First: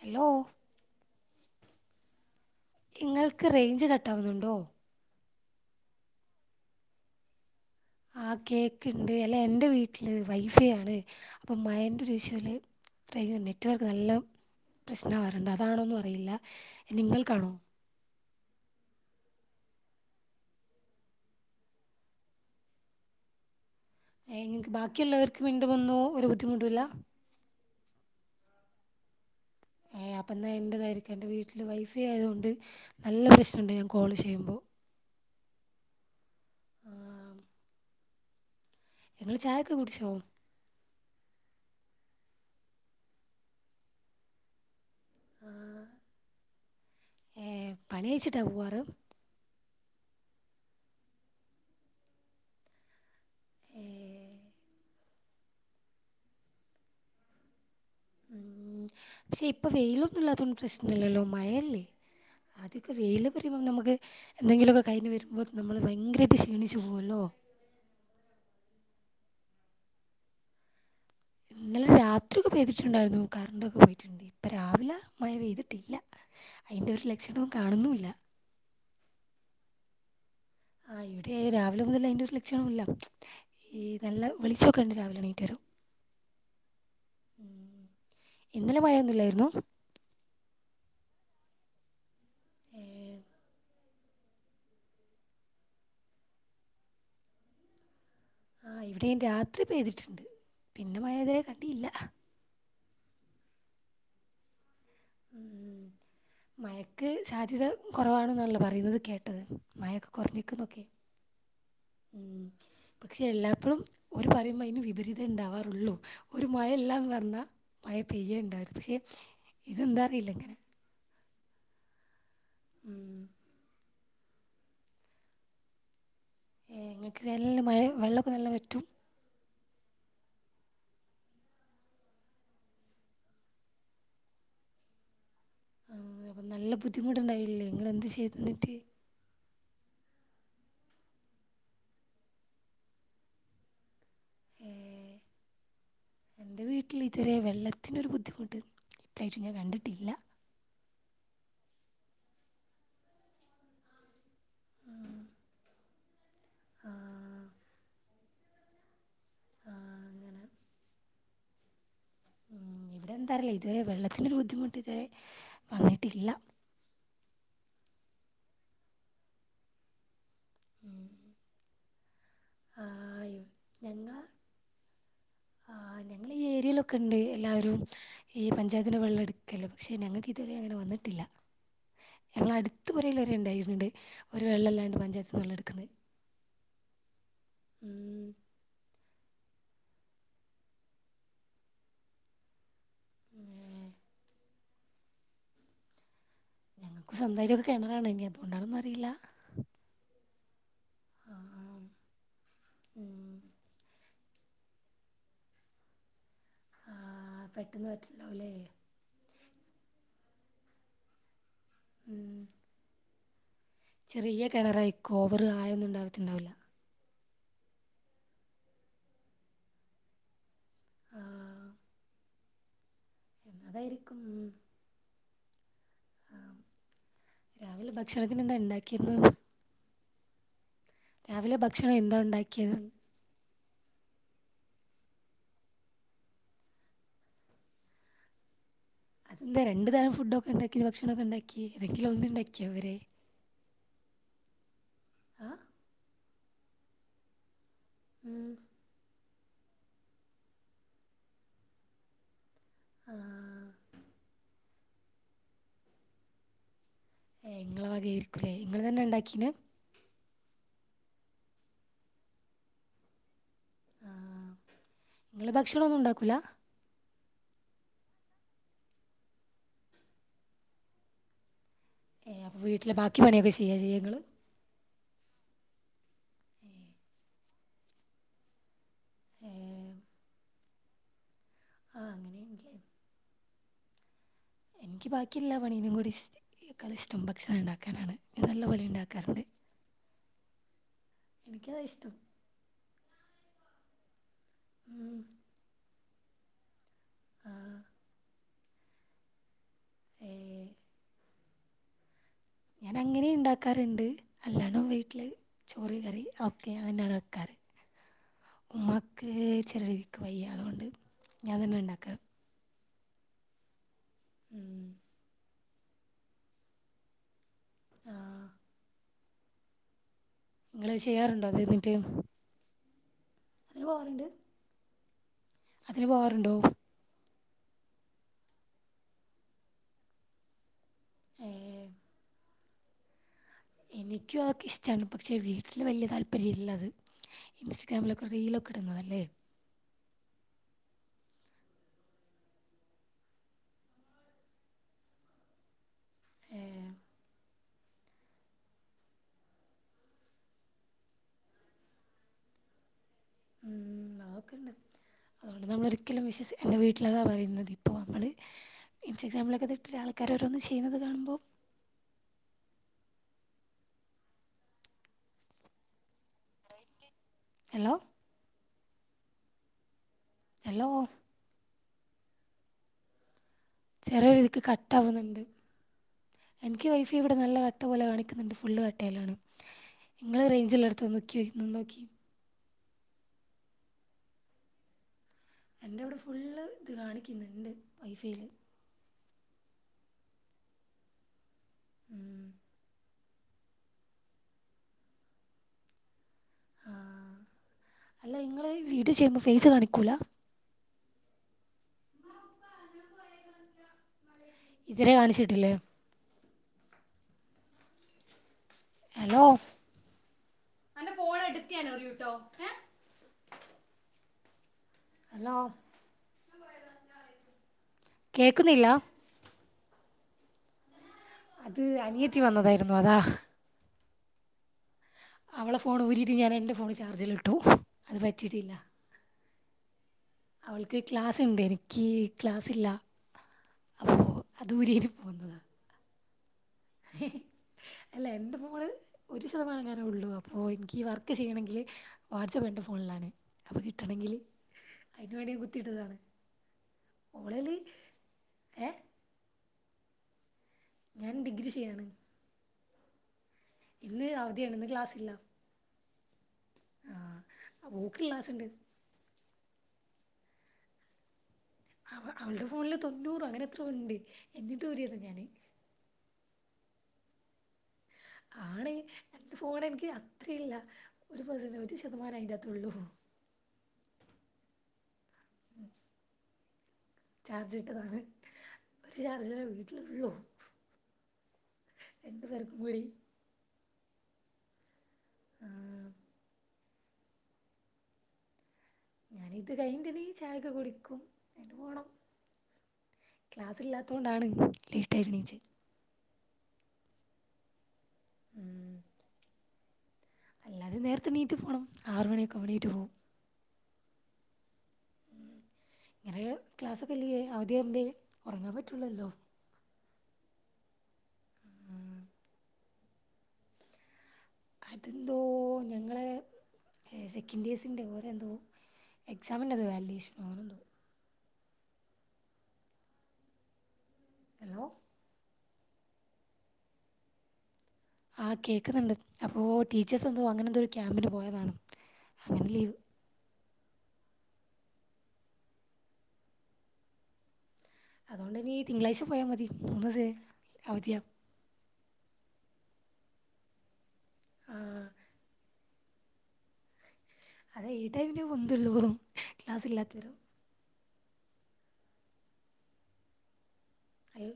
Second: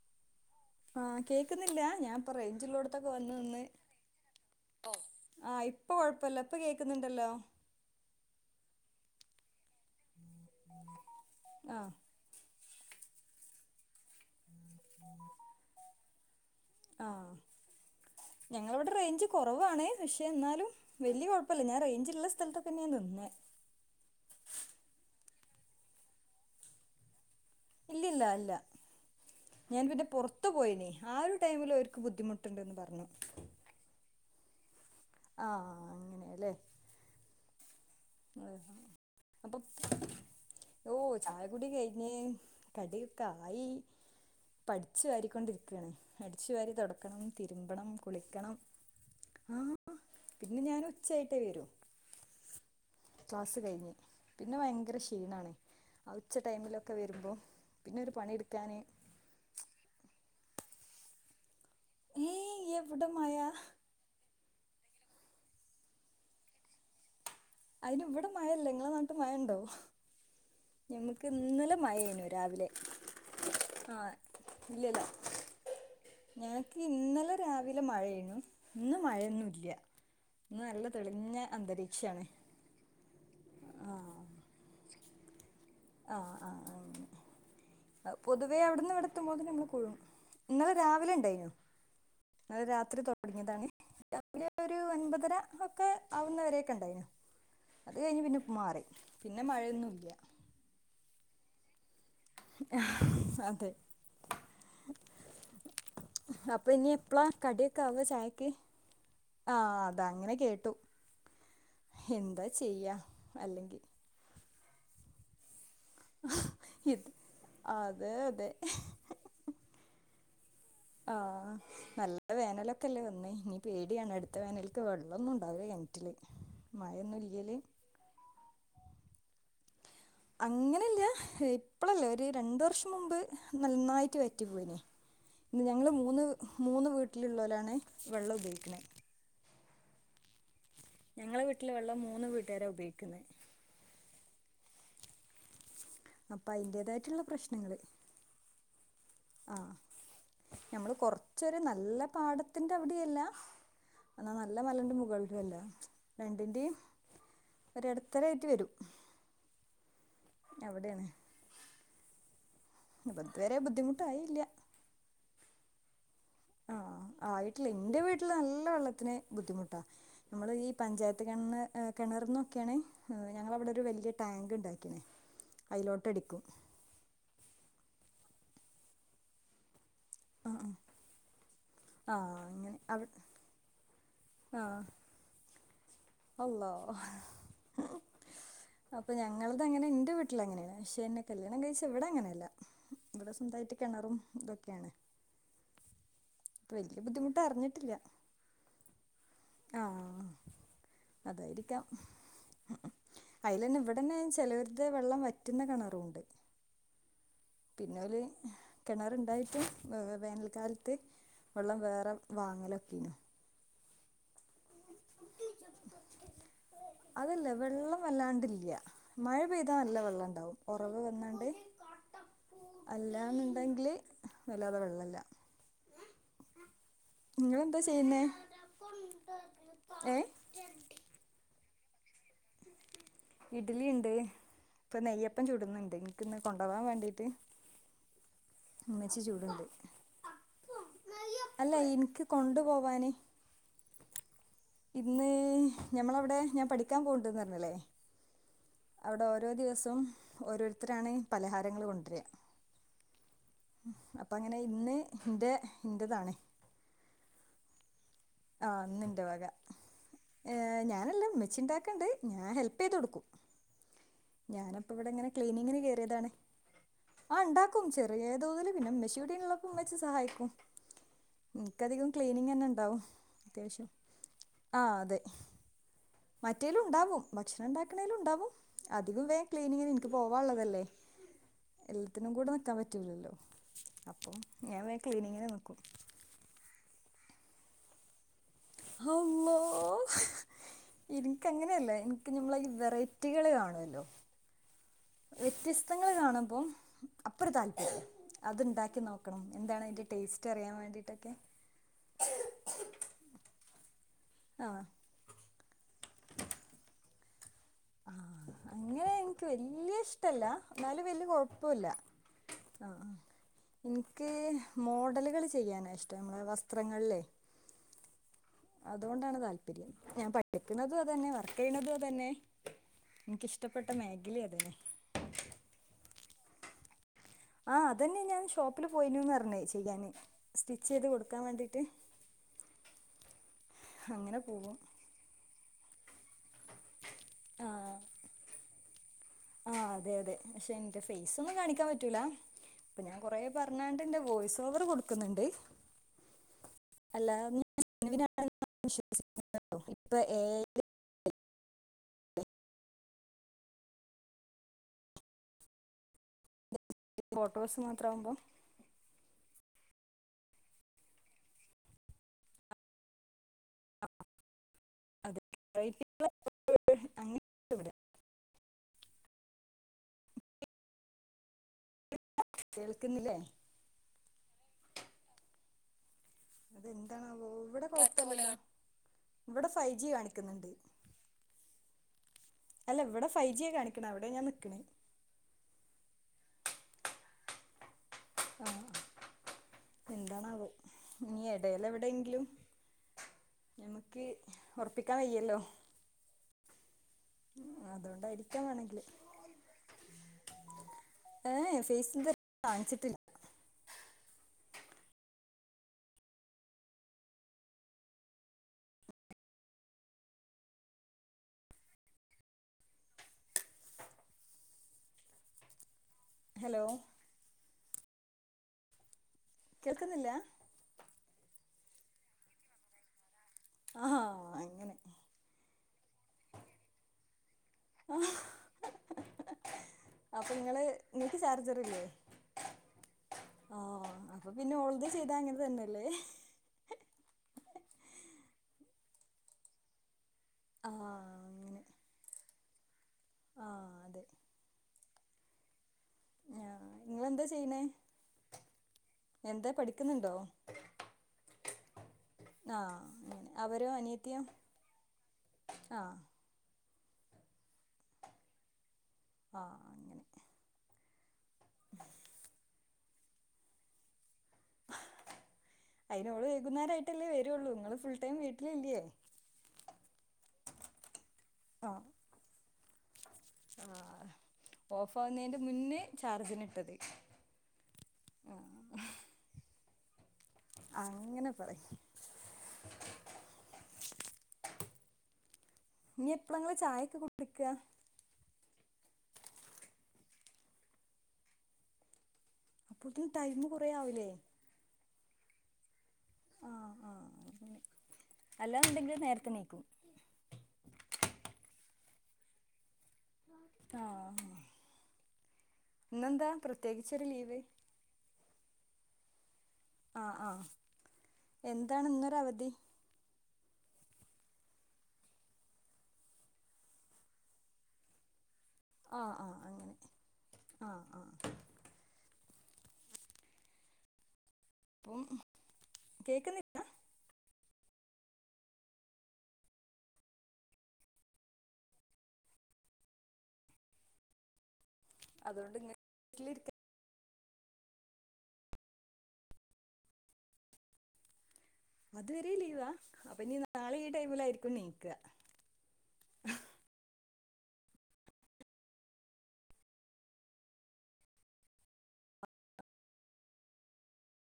Hello ആഹ് കേക്കുന്നില്ല ഞാൻ റേഞ്ചുള്ളോടത്തൊക്കെ വന്ന് നിങ്ങൾക്ക് നിന്ന് റേഞ്ച് കട്ടാവുന്നുണ്ടോ? ആഹ് ഇപ്പൊ കൊഴപ്പം ഇല്ല ഇപ്പൊ കേൾക്കുന്നുണ്ടല്ലോ? ആ കേക്ക് ഇണ്ട് അല്ല എന്റെ വീട്ട് വീട്ടില് വൈഫൈ ആണ് അപ്പം ആഹ് മയെന്റെ ഒരു വിഷയം ആണ് ഇത്രയും നെറ്റ് വർക്ക്‌ നല്ലം പ്രശ്നവാറുണ്ട് അതാണോന്ന് അറിയില്ല നിങ്ങൾക്കാണോ ഞങ്ങള ഇവിടെ റേഞ്ച് കുറവാണെ പക്ഷെ എന്നാലും വലിയ കുഴപ്പമില്ല ഞാൻ റേഞ്ചുള്ള സ്ഥലത്ത് തന്നെ ആണ് നിന്നേ ങ്ങൾക്ക് ബാക്കിയുള്ളവർക്ക് വീണ്ടും വന്നുവോ ഒരു ബുദ്ധിമുട്ടും ഇല്ല ഇല്ലില്ല ഇല്ല ഏയ് അപ്പം എന്നാ എൻ്റെതായിരിക്കും എൻ്റെ വീട്ടിൽ ടൈമില് ഓര്ക്ക് വൈഫൈ ആയത് കൊണ്ട് ബുദ്ധിമുട്ടുണ്ടെന്ന് പറഞ്ഞു നല്ല പ്രശ്നമുണ്ട് ഞാൻ കോൾ ചെയ്യുമ്പോൾ ആഹ് ഹ അങ്ങനെയല്ലേ അതേഹ നിങ്ങള് ചായൊക്കെ കുടിച്ചോ പിന്നെ കടി കായി പട് അടിച്ചു വാരികൊണ്ടിരിക്കയാണ് അടിച്ചു വാരി തൊടയ്ക്കണം, ഏ, തിരുമ്പണം, പണി അയച്ചിട്ടാണ് കുളിക്കണം പോവാറ് ആഹ് പിന്നെ ഞാൻ ഉച്ചയായിട്ടേ വരൂ ക്ലാസ്സ് കഴിഞ്ഞ് ഏ, പിന്നെ ഭയങ്കര ക്ഷീണാണ് ഉച്ച ടൈമിലൊക്കെ വരുമ്പോ പിന്നെ ഒരു പണിയെടുക്കാന് ഉം പക്ഷെ ഇപ്പൊ വെയിലൊന്നും ഇല്ലാത്ത പ്രശ്നല്ലല്ലോ മയ അല്ലെ ഏയ് അതൊക്കെ എവിടെ വെയില് മഴ പറയുമ്പോ നമുക്ക് എന്തെങ്കിലൊക്കെ കഴിഞ്ഞ് വരുമ്പോൾ നമ്മള് ഭയങ്കരമായിട്ട് ക്ഷീണിച്ചു പോകുമല്ലോ അതിന് ഇവിടെ മഴയില്ല നിങ്ങളെ നാട്ടി മഴ ഉണ്ടൊ? ഞമ്മക്ക് ഇന്നലെ മയയാരുന്നു രാത്രിയൊക്കെ രാവിലെ പെയ്തിട്ടുണ്ടായിരുന്നു കറണ്ടൊക്കെ ആ പോയിട്ടുണ്ട് ഇപ്പം രാവിലെ ഇല്ലല്ല മഴ പെയ്തിട്ടില്ല ഞങ്ങൾക്ക് അതിൻ്റെ ഒരു ഇന്നലെ ലക്ഷണവും രാവിലെ കാണുന്നുമില്ല മഴയണു ഇന്ന് മഴയൊന്നുംല്ല ഇന്ന് നല്ല ആ തെളിഞ്ഞ ഇവിടെ രാവിലെ മുതൽ അന്തരീക്ഷാണ് അതിൻ്റെ ഒരു ലക്ഷണവുമില്ല ഈ നല്ല വെളിച്ചോക്കെയുണ്ട് രാവിലെ എണീറ്റ് വരുമ്പോ ആഹ് ആഹ് ആഹ് പൊതുവെ ഇന്നലെ അവിടുന്ന് ഇവിടത്തുമ്പോ മഴയൊന്നുമില്ലായിരുന്നു നമ്മള് പുഴുവും ഇന്നലെ രാവിലെ ഉണ്ടായി ഇന്നലെ രാത്രി തുടങ്ങിയതാണ് രാവിലെ ഒരു ഒൻപതര ഒക്കെ ആവുന്നവരെയോക്കെ ഉണ്ടായിന അത് കഴിഞ്ഞ് പിന്നെ ഇപ്പൊ ആ മാറി ഇവിടെയും പിന്നെ രാത്രി മഴയൊന്നും ഇല്ല പെയ്തിട്ടുണ്ട് പിന്നെ മയ ഇതിലെ കട്ടിയില്ല ഹ് അതേ മയക്ക് എപ്പളാ സാധ്യത കടിയൊക്കെ ആവ ചായക്ക് കുറവാണെന്നാണാല്ലോ പറയുന്നത് കേട്ടത് ആഹ് അത മയൊക്കെ അങ്ങനെ കുറഞ്ഞെക്കുന്ന് കേട്ടു ഒക്കെ എന്താ ചെയ്യാ അല്ലെങ്കിൽ ഒരു പറയുമ്പോൾ അതിന് വിപരീതാ ഉണ്ടാവാറ് ഉള്ളൂ ഒരു മഴല്ലാം ഇത് വന്നാൽ മഴ അതെ പെയ്യ അതെ ഉണ്ടാവരുന്നു പക്ഷെ ഇതെന്താ അറിയില്ല ഇങ്ങനെ ആ നല്ല ഇവിടെ വേനലൊക്കെല്ല ഉം. വന്നേ ഇനി പേടിയാണ് മറ്റ വേനൽക്ക്‌ വെള്ളൊന്നും ഉണ്ടാവൂല കെണറ്റിൽ എ ങ്ങക്ക് നല്ല മഴയും വെള്ളക്കെ നല്ല വ റ്റും അങ്ങനല്ല ഇപ്പളല്ല ഒരു രണ്ട് വർഷം മുമ്പ് നന്നായിട്ട് വറ്റി പോയിനെ ഞങ്ങള് മൂന്ന് അപ്പം നല്ല മൂന്ന് ബുദ്ധിമുട്ടുണ്ടായില്ലേ വീട്ടിലുള്ളോലാണ് നിങ്ങൾ എന്ത് ചെയ്ത് വെള്ളം എന്നിട്ട് ഉപയോഗിക്കുന്നത് ഞങ്ങളെ വീട്ടിലെ വെള്ളം മൂന്ന് വീട്ടുകാര ഉപയോഗിക്കുന്നെ അപ്പൊ എന്റെ വീട്ടില് അയിന്റേതായിട്ടുള്ള ഇതുവരെ പ്രശ്നങ്ങള് വെള്ളത്തിനൊരു ബുദ്ധിമുട്ടും പ്രത്യേകിച്ച് ഞാൻ കണ്ടിട്ടില്ല ച്ചൊരു നല്ല പാടത്തിന്റെ അവിടെ അല്ല എന്നാ നല്ല മലന്റെ മുകളിലും അല്ല രണ്ടിന്റെയും ആ, ഒരു എടത്തരായിട്ട് വെരും ആ, അങ്ങനെ ഞാ ഇവിടെയാണ് ഇവിടെന്താറല്ല ഇതുവരെ വെള്ളത്തിൻ്റെ ബുദ്ധിമുട്ടായില്ല ബുദ്ധിമുട്ട് ഇതരെ വന്നിട്ടില്ല ആ ആയിട്ടില്ല ൻ്റെ വീട്ടില് നല്ല വെള്ളത്തിന് ബുദ്ധിമുട്ടാ നമ്മുടെ ഈ പഞ്ചായത്ത് കെണ ഏ കിണറന്നും ക്കാണ് ഞങ്ങളെവടെ ഒരു വലിയ ഞങ്ങൾ ടാങ്ക് ഉണ്ടാക്കി അതിലോട്ട് എടുക്കും ഏരിയലൊക്കെ ഇണ്ട് എല്ലാവരും ഈ പഞ്ചായത്തിൻ്റെ വെള്ളം എടുക്കല് ക്ഷെ ഞങ്ങൾക്ക് ആ ഇതുവരെ അങ്ങനെ വന്നിട്ടില്ല ആ ആഹ് ഞങ്ങളെ അങ്ങനെ അടുത്ത് അവി പൊരേല് വരെ ണ്ടായിട്ടുണ്ട് ഒരു ആഹ് വെള്ളല്ലാണ്ട് പഞ്ചായത്ത് വെള്ള [unintelligible] അള്ളാ ഹ പ്പോ ഞങ്ങളത് അങ്ങനെ ന്റെ വീട്ടിൽ അങ്ങനെയാണ് പക്ഷെ ന്നെ കല്യാണം കഴിച്ച ഇവിടെ അങ്ങനെയല്ല ഇവിടെ സ്വന്തമായിട്ട് കെണറും ഇതൊക്കെണ് ഞങ്ങൾക്ക് സ്വന്തമായിട്ട് കെണറാണ് ഇനി അതുകൊണ്ടാണോന്നറിയില്ല ആഹ് അതായിരിക്കാം അയിൽ തന്നെ ഇവിട തന്നെ ചെലടത്ത് വെള്ളം വറ്റുന്ന കിണറുണ്ട് പെട്ടെന്ന് [unintelligible] പറ്റില്ലാവൂലേ ഏ ആ വേനൽക്കാലത്ത് വെള്ളം വേറെ വാങ്ങലൊക്കേയ്ന് ചെറിയ കണറായിക്കോവർ ആയൊന്നുണ്ടാവട്ടുണ്ടാവില്ല അതല്ല വെള്ളം വല്ലാണ്ടില്ല മഴ പെയ്താ നല്ല വെള്ളം ണ്ടാവും ഉറവ് വന്നാണ്ട് അല്ല വല്ലന്നുണ്ടെങ്കില് എന്നതായിരിക്കും വല്ലാതെ വെള്ളയില്ല നിങ്ങളെന്താ രാവിലെ ചെയ്യുന്നേ ഭക്ഷണത്തിന് എന്താ ഉണ്ടാക്കിന്ന് ഏ രാവിലെ ഭക്ഷണം എന്താ ഉണ്ടാക്കിയത് ഇഡ്ലി ണ്ട് ഇപ്പൊ നെയ്യപ്പം ചു ടുന്നുണ്ട് എനിക്കിന്ന് കൊണ്ടാവാൻ വേണ്ടിട്ട് ഉമ്മച്ചി അതെന്താ ചൂടുണ്ട് രണ്ടു തരം ഫുഡൊക്കെ ണ്ടാക്കി ഭക്ഷണൊക്കെ ണ്ടാക്കി അല്ല എതെങ്കിലും എനിക്ക് ഒന്ന് ണ്ടാക്കിയ പോരെ കൊണ്ടുപോവാന് ഇന്ന് ഞമ്മളവിടെ ഞാൻ പഠിക്കാൻ പോവ് ണ്ട് ന്ന് റഞ്ഞല്ലേ ഉം അവിടെ ഓരോ ദിവസവും ഓരോരുത്തരാണ് പലഹാരങ്ങള് കൊണ്ടര അപ്പ അങ്ങനെ ഇന്ന് ഇന്റെ ഇന്റതാണേ ഏ ങ്ങളെ വകായിട്ട് രഏ ങ്ങൾ തന്നെ ഇൻ്റെ വക ഉണ്ടാക്കീന്നാ ഏ ഞാനല്ലഉമ്മച്ചിണ്ടാക്ക ണ്ട് ഞാൻ ഹെൽപ്പീത് കൊടുക്കും ഞാനപ്പ ഇവിടെങ്ങനെ നിങ്ങൾ ക്ലീനിങ്ങിന് ഭക്ഷണമൊന്നും കേറിയതാണ് ഉണ്ടാക്കൂല ആ ണ്ടാക്കും ചെറിയ തോതില് പിന്നെ മ്മച്ചി ഇവിടെള്ളപ്പോമ്മച്ചി സഹായിക്കും ഇനിക്കധികം ഏ, അപ്പോൾ ക്‌ളീനിംഗ്ന്ന്നെ വീട്ടിലെ ണ്ടാവും ബാക്കി പണിയൊക്കെ ചെയ്യുക അത്യാവശ്യം ചെയ്യുക നിങ്ങൾ ആഹ് അതെ മറ്റേലും ണ്ടാവും ഭക്ഷണം ഉണ്ടാക്കണേലും ണ്ടാവും അധികം വേ ക്ലീനിങ്ങിന് നിക്ക് പോവള്ളതല്ലേ ആ എല്ലാത്തിനും കൂടെ അങ്ങനെയാണല്ലേ നിക്കാൻ പറ്റൂല ല്ലോ അപ്പൊ എനിക്ക് ബാക്കില്ലാ പണിയനും കൂടി കള ഇഷ്ടം ഏ ക്കാലിഷ്‌ടം ഭക് ഭക്ഷണംണ്ടാക്കാനാണ് ഹള്ളാ ഇ എനിക്കതാ നിക്കങ്ങനെയല്ല ഇഷ്ടം എനിക്ക് നമ്മള വെറൈറ്റികൾ കാണുവല്ലോ ലോ പുതങ്ങള്ൾ കാണുമ്പോൾ അപ്പറ ആ [inaudible] കാണുമ്പോ അപ്പൊരു താല്പര്യംഅത്ണ്ടാക്കി നോക്കണം എന്താണ് അതിന്റെ ഏ, ടേസ്റ്റ് അറിയാൻവേണ്ടീട്ടൊക്കെ ആ അല്ലണം വീട്ടില് ചോറി കറി ഒ ക്കെ ഞാനാണ് വെക്കാറ് ആഹ് ഉമ്മാ അങ്ങനെ ക്ക് എനിക്ക് ചെറിയ വല്യ രീതിക്ക് വയ്യ ഇഷ്ടല്ല അതുകൊണ്ട് എന്നാലും വല്യ ഞാൻ തന്നെ കൊഴപ്പുല്ല ഉണ്ടാക്കാം ആഹ് ആഹ് ഇ നിക്ക് മോഡലുകളിഷ്ട ചെയ്യാന ഇഷ്ടം നമ്മളെ വാസ്ത്രങ്ങളി ല് ആആഹ് അതുകൊണ്ടാണ് താല്പര്യം ഞാൻപടി നിങ്ങൾ വെക്കുന്നതു അ തന്നെ ചെയ്യാറുണ്ടോ വർക്ക് അത് എന്നിട്ട് ചെയ്യണതും അ തന്നെ അതിന് എനിക്കിഷ്ടപ്പെട്ട പോവാറുണ്ട് മേഖലയത് അതിന് പോകറുണ്ടോ ആ അതന്നെ ഞാൻ ഷോപ്പില് പോയീന്നുന്ന് റഞ്ഞേ ചെയ്യാന് സ്റ്റിച്ച് ചെയ്ത് കൊടുക്കാൻ ഏ, വേണ്ടീട്ട് എനിക്കോ ആകും ഇഷ്ടാണ് പക്ഷെ വി വീട്ടല് വല്യ താല്പര്യമില്ല അത് ആഹ് ഇൻസ്റ്റാഗ്രാമിലൊക്കെ റീലൊക്കെ ഇടുന്നതല്ലേ എന്റെ ഫേസ് ഒന്നും കാണിക്കാൻ പറ്റൂല ഇപ്പൊ ഞാൻ കൊറെ പറഞ്ഞാണ്ട് എന്റെ വോയ്സ് ഓവറ് കൊടുക്കുന്നുണ്ട് ഏ, അല്ലാ [unintelligible] ഇപ്പൊ ഏ ഉം അതൊക്കെണ്ട് അതുകൊണ്ട് നമ്മള് ഒരിക്കലും വിശ്വസിക്ക് എന്റെ വീട്ടില് ലതാ പറയുന്നത് ഫോട്ടോസ് ഇപ്പോ വമ്മള് മാത്രമാകുമ്പോൾ ഇൻസ്റ്റഗ്രാമില തിട്ട് ര് ആൾക്കാര് ഓരോന്ന് ചെയ്യുന്നത് കാണുമ്പോൾ അന [unintelligible] ഹലോ ഹലോ കേൾക്കുന്നില്ലേ ചെറിയ രീതിക്ക് കട്ട് ആവുന്നുണ്ട് എനിക്ക് വൈഫൈ ഇവിടെ അതെന്താണാവോ നല്ല കട്ട പോലെ കുഴപ്പമില്ല കാണിക്കുന്നുണ്ട് ഫുള്ള് കട്ടയിലാണ് ഇവിടെ ഫൈവ് ജി നിങ്ങള് കാണിക്കുന്നുണ്ട് റേഞ്ച് ഇള്ളിടത് നിക്കു നിന്ന് നോക്കി അല്ല ഇവിടെ ഫൈവ് ജി യ കാണിക്കണ അവിടെ ഞാൻ നിക്കണ് എന്റെ അവിടെ ഫുള്ള് ഇത് കാണിക്ക്‌ന്ന്ണ്ട് ഐ ഫീല് എന്താണ് അത് നീയെടു എടെല് എവിടെങ്കിലും ഞമക്ക് ഉറപ്പിക്കാൻ വയ്യല്ലോ ആ അല്ല അതുകൊണ്ടായിരിക്കാം ഇങ്ങള് വേണമെങ്കിൽ വീഡിയോ ചെയ്യുമ്പോൾ ഫേസ് കാണിക്കൂല ഏ ഫേസി ഇതുവരെ കാണിച്ചിട്ടില്ല ഇതരെേ കാണിച്ചിട്ടില്ലേ ഹലോ അന്റെ ഫോണ് എടുത്ത് ഞനെറിയൂട്ടോ ഏ ഹലോ ഹലോ കേക്കുന്നില്ല കേൾക്കുന്നില്ല അത് അനിയത്തി വന്നതായിരുന്നു അതാ ഹ് ആഹാ അവളെ ഫോൺ ഉരിട്ട് ഞാൻ എന്റെ ഫോണ് ചാർജിൽ ട്ടു അത് പറ്റിട്ടില്ല അപ്പൊ നിങ്ങള് നിക്ക് ചാർജർ ഇല്ലേ എനിക്ക് ക്ലാസ് ഇല്ല ആ അപ്പോൾ അപ്പൊ അത് പിന്നെ ഓളത് ചെയ്താ അങ്ങനെ തന്നെയല്ലേ ഹേ ഹേ ഹേ അല്ല എന്റെ ഫോൺ ഒരു ശതമാനം ങാനെ ഉള്ളൂ അപ്പോൾ എനിക്ക് ആഹ് വർക്ക് ചെയ്യണെങ്കിൽ അങ്ങനെ വാട്സ്ആപ്പ് എ ഫോണിലാണ് അപ്പോൾ ആഹ് അതെ കിട്ടണെങ്കില് അതിനുവേണ്ടി ഞാൻ കുത്തിട്ടതാണ് ആഹ് നിങ്ങളെന്താ ചെയ്ന്നേ ഏ എന്താ പഠി ഠിക്കുന്നുണ്ടോ? ഞാൻ ഡിഗ്രി ചെയ്യാണ് ആ ഇന്ന് അവധിയാണ് ഇന്ന് ക്ലാസ്സില്ല ആഹ് ആഹ് ഓൾക്ക് ക്ലാസ്സുണ്ട്‌ ആ അങ്ങനെ അവ അവളടെ ഫോണില് തൊണ്ണൂറ് അങ്ങനെ എത്രയോ ഉണ്ട് എന്നിട്ട് ഊരിയതാ ഞാന് വൈകുന്നേരം ആയിട്ടല്ലേ വരുള്ളൂ നിങ്ങള് ഫു ആണ് എന്റെ ഫോൺ എനക്ക് ഇല്ല ഒരു പേഴ്സന്റെ ഒരു ശതമാനം അയിന്റക ത്തൊള്ളു ആ ഓഫ് ആവുന്നതിന്റെ മുന്നേ ചാർജിന് ഇട്ടത് ചാർജ് ഇട്ടതാണ് ഒരു ചാർജറെ ഒള്ളൂ അങ്ങനെ പറയ് പേർക്കും കൂടി ആ ഇനീ എപ്പളങ്ങള് ചായയൊക്കെ കുടിക്കുക ഞാന് ഇത് കഴിഞ്ഞിട്ട് ഇനി ചായക്കെ കുടിക്കും എന്നിട്ട്‌ പോണം അപ്പോത്തിന് ടൈമ് ക്ലാസ് കൊറേ ഇല്ലാത്ത ആവൂലേ കൊണ്ടാണ് ലീ എണ്ണിച്ച് ആ ആ അങ്ങനെ അല്ലാന്നുണ്ടെങ്കിൽ നേരത്തെ എണ്ണിക്കും അല്ലാതെ നേരത്തെ എണീറ്റ് പോണം ആറ് മണിയൊക്കെ ആവുമ്പോ എണീറ്റ് പോകും ആ ഹ് ഇങ്ങനെ ക്ലാസ്ക്കെയില്ലിയെ അവധിയെങ്കിൽ ഒറങ്ങാൻ പറ്റ റ്റുള്ളല്ലോ ആ ആ എന്താണ് ഇന്നൊര അവധി അതെന്തോ ഞങ്ങള് സെക്കൻഡ്ഴ്സിന്റെ ഓര് എന്തോ ആ ആ എക്സാമിന്റെറത് അങ്ങനെ വാല്യുവേഷനോ അങ്ങനെന്തോ ആ ആ ഹലോ അപ്പം കേക്കന്നില്ല ആ കേൾക്ക്ന്നൊണ്ട് അപ്പോ ടീച്ചേഴസ് എന്തോ അങ്ങനെ എന്തോ ഒരു ക്യാമ്പിന് പോയതാണ് അങ്ങനെ ലീവ് അതുകൊണ്ട് ഇങ്ങ് വീട്ടിലിരിക്കാം അതുകൊണ്ട് ഇനി തിങ്കളാഴ്ച പോയാൽ മതി മൂന്ന് ദിവസമായി അവധിയ അതുവരെ ലീവാ അപ്പൊ ഇനീ നാളെ ഈ ടൈമിലായിരിക്കും അവധിയാണ് എണീക്കുക ഹ് അതെ ഈ ടൈമിനെ പൊന്തുള്ളു ക്ലാസ്സ് ഇല്ലാത്തരും അയ്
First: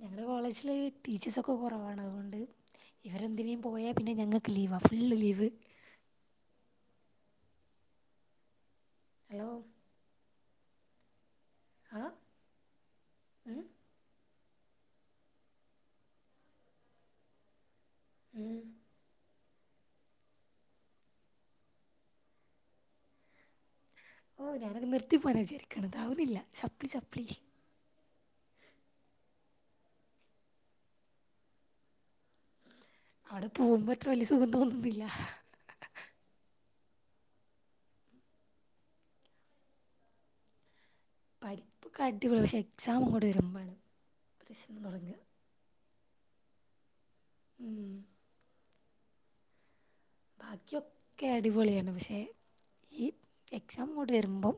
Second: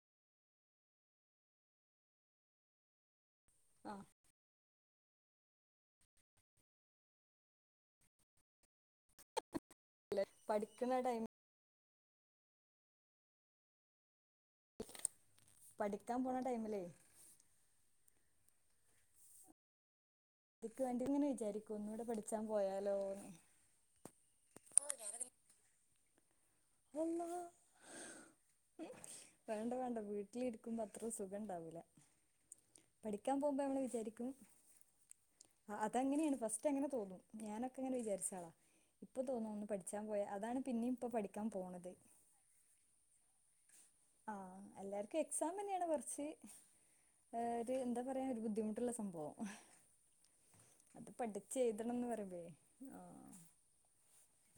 ഞങ്ങളുടെ കോളേജില് ടീച്ചേഴ്സൊക്കെ കൊറവാണ് അതുകൊണ്ട് അവരെന്തിനെ പോയാൽ ആ പിന്നെ ഞങ്ങക്ക് ലീവാ ലീവ് ഹലോ അല്ലെ പഠിക്കുന്ന ടൈമ ഹ പഠിക്കാൻ പോണ ടൈമിലേ ഉം അതിക്ക് വേണ്ടി ഇങ്ങനെ വിചാരിക്കൂ ഒന്നൂടെ പഠിച്ചാൻ പോയാലോന്ന് ഓ ഞാനത് നിർത്തി പോയാ വിചാരിക്കണതാവുന്നില്ല ചപ്പി ചപ്പളി ഉ വേണ്ട വേണ്ട വീട്ടിലിരിക്കുമ്പോ അത്ര സുഖം ഇണ്ടാവൂല പഠിക്കാൻ അവിടെ പോകുമ്പോ നമ്മൾ പോകുമ്പോൾ അത്ര വലിയ വിചാരിക്കും സുഖം തോന്നുന്നില്ല അതങ്ങനെയാണ് ഫസ് എങ്ങനെ തോന്നുന്നു ഞാനൊക്കെ എങ്ങനെ വിചാരിച്ചാളാ ഇപ്പൊ തോന്നും ഒന്ന് പഠിച്ചാൻ പോയാ അതാണ് പിന്ന ഇപ്പ പഠിപ്പ്ക്ക് അടിപൊളി പക്ഷെ എക്സാം കൂടെ വരുമ്പാണ് ആ എല്ലാർക്കും എക്സാം തന്നെയാണ് വേർക്ക പസി ഏ് ഉം, എന്ത പറയാൻ ഒരു ബുദ്ധിമുട്ട് സംഭവം അത് ബാക്കിയൊക്കെ പഠിച്ച് അടിപൊളിയാണ് എഴുതണംന്ന് പക്ഷെ പറയുമ്പോഴേ ഈ ആഹ് എക്സാം മോഡ് വരുമ്പം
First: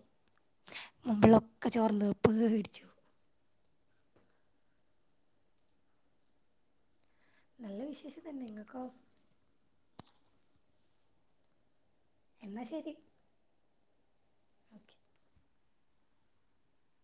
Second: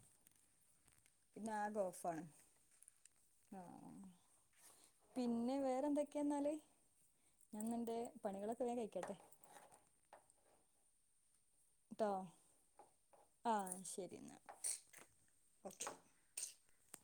പിന്നെ മുമ്പിലൊക്കെ ആകെ ചോറ ഓഫാണ് തപ്പ് പേടിച്ചു പിന്നെ വേറെന്തൊക്കെയാ എന്നാല് ഞാൻ നല്ല ഇന്നെൻറെ വിശേഷം തന്നെ പണികളൊക്കെ വേഗം നിങ്ങൾക്കോ കഴിക്കട്ടെ [unintelligible] എന്നാൽ ശരി ആ ശ് [unintelligible] എന്നാ ഓക്കെ [unintelligible]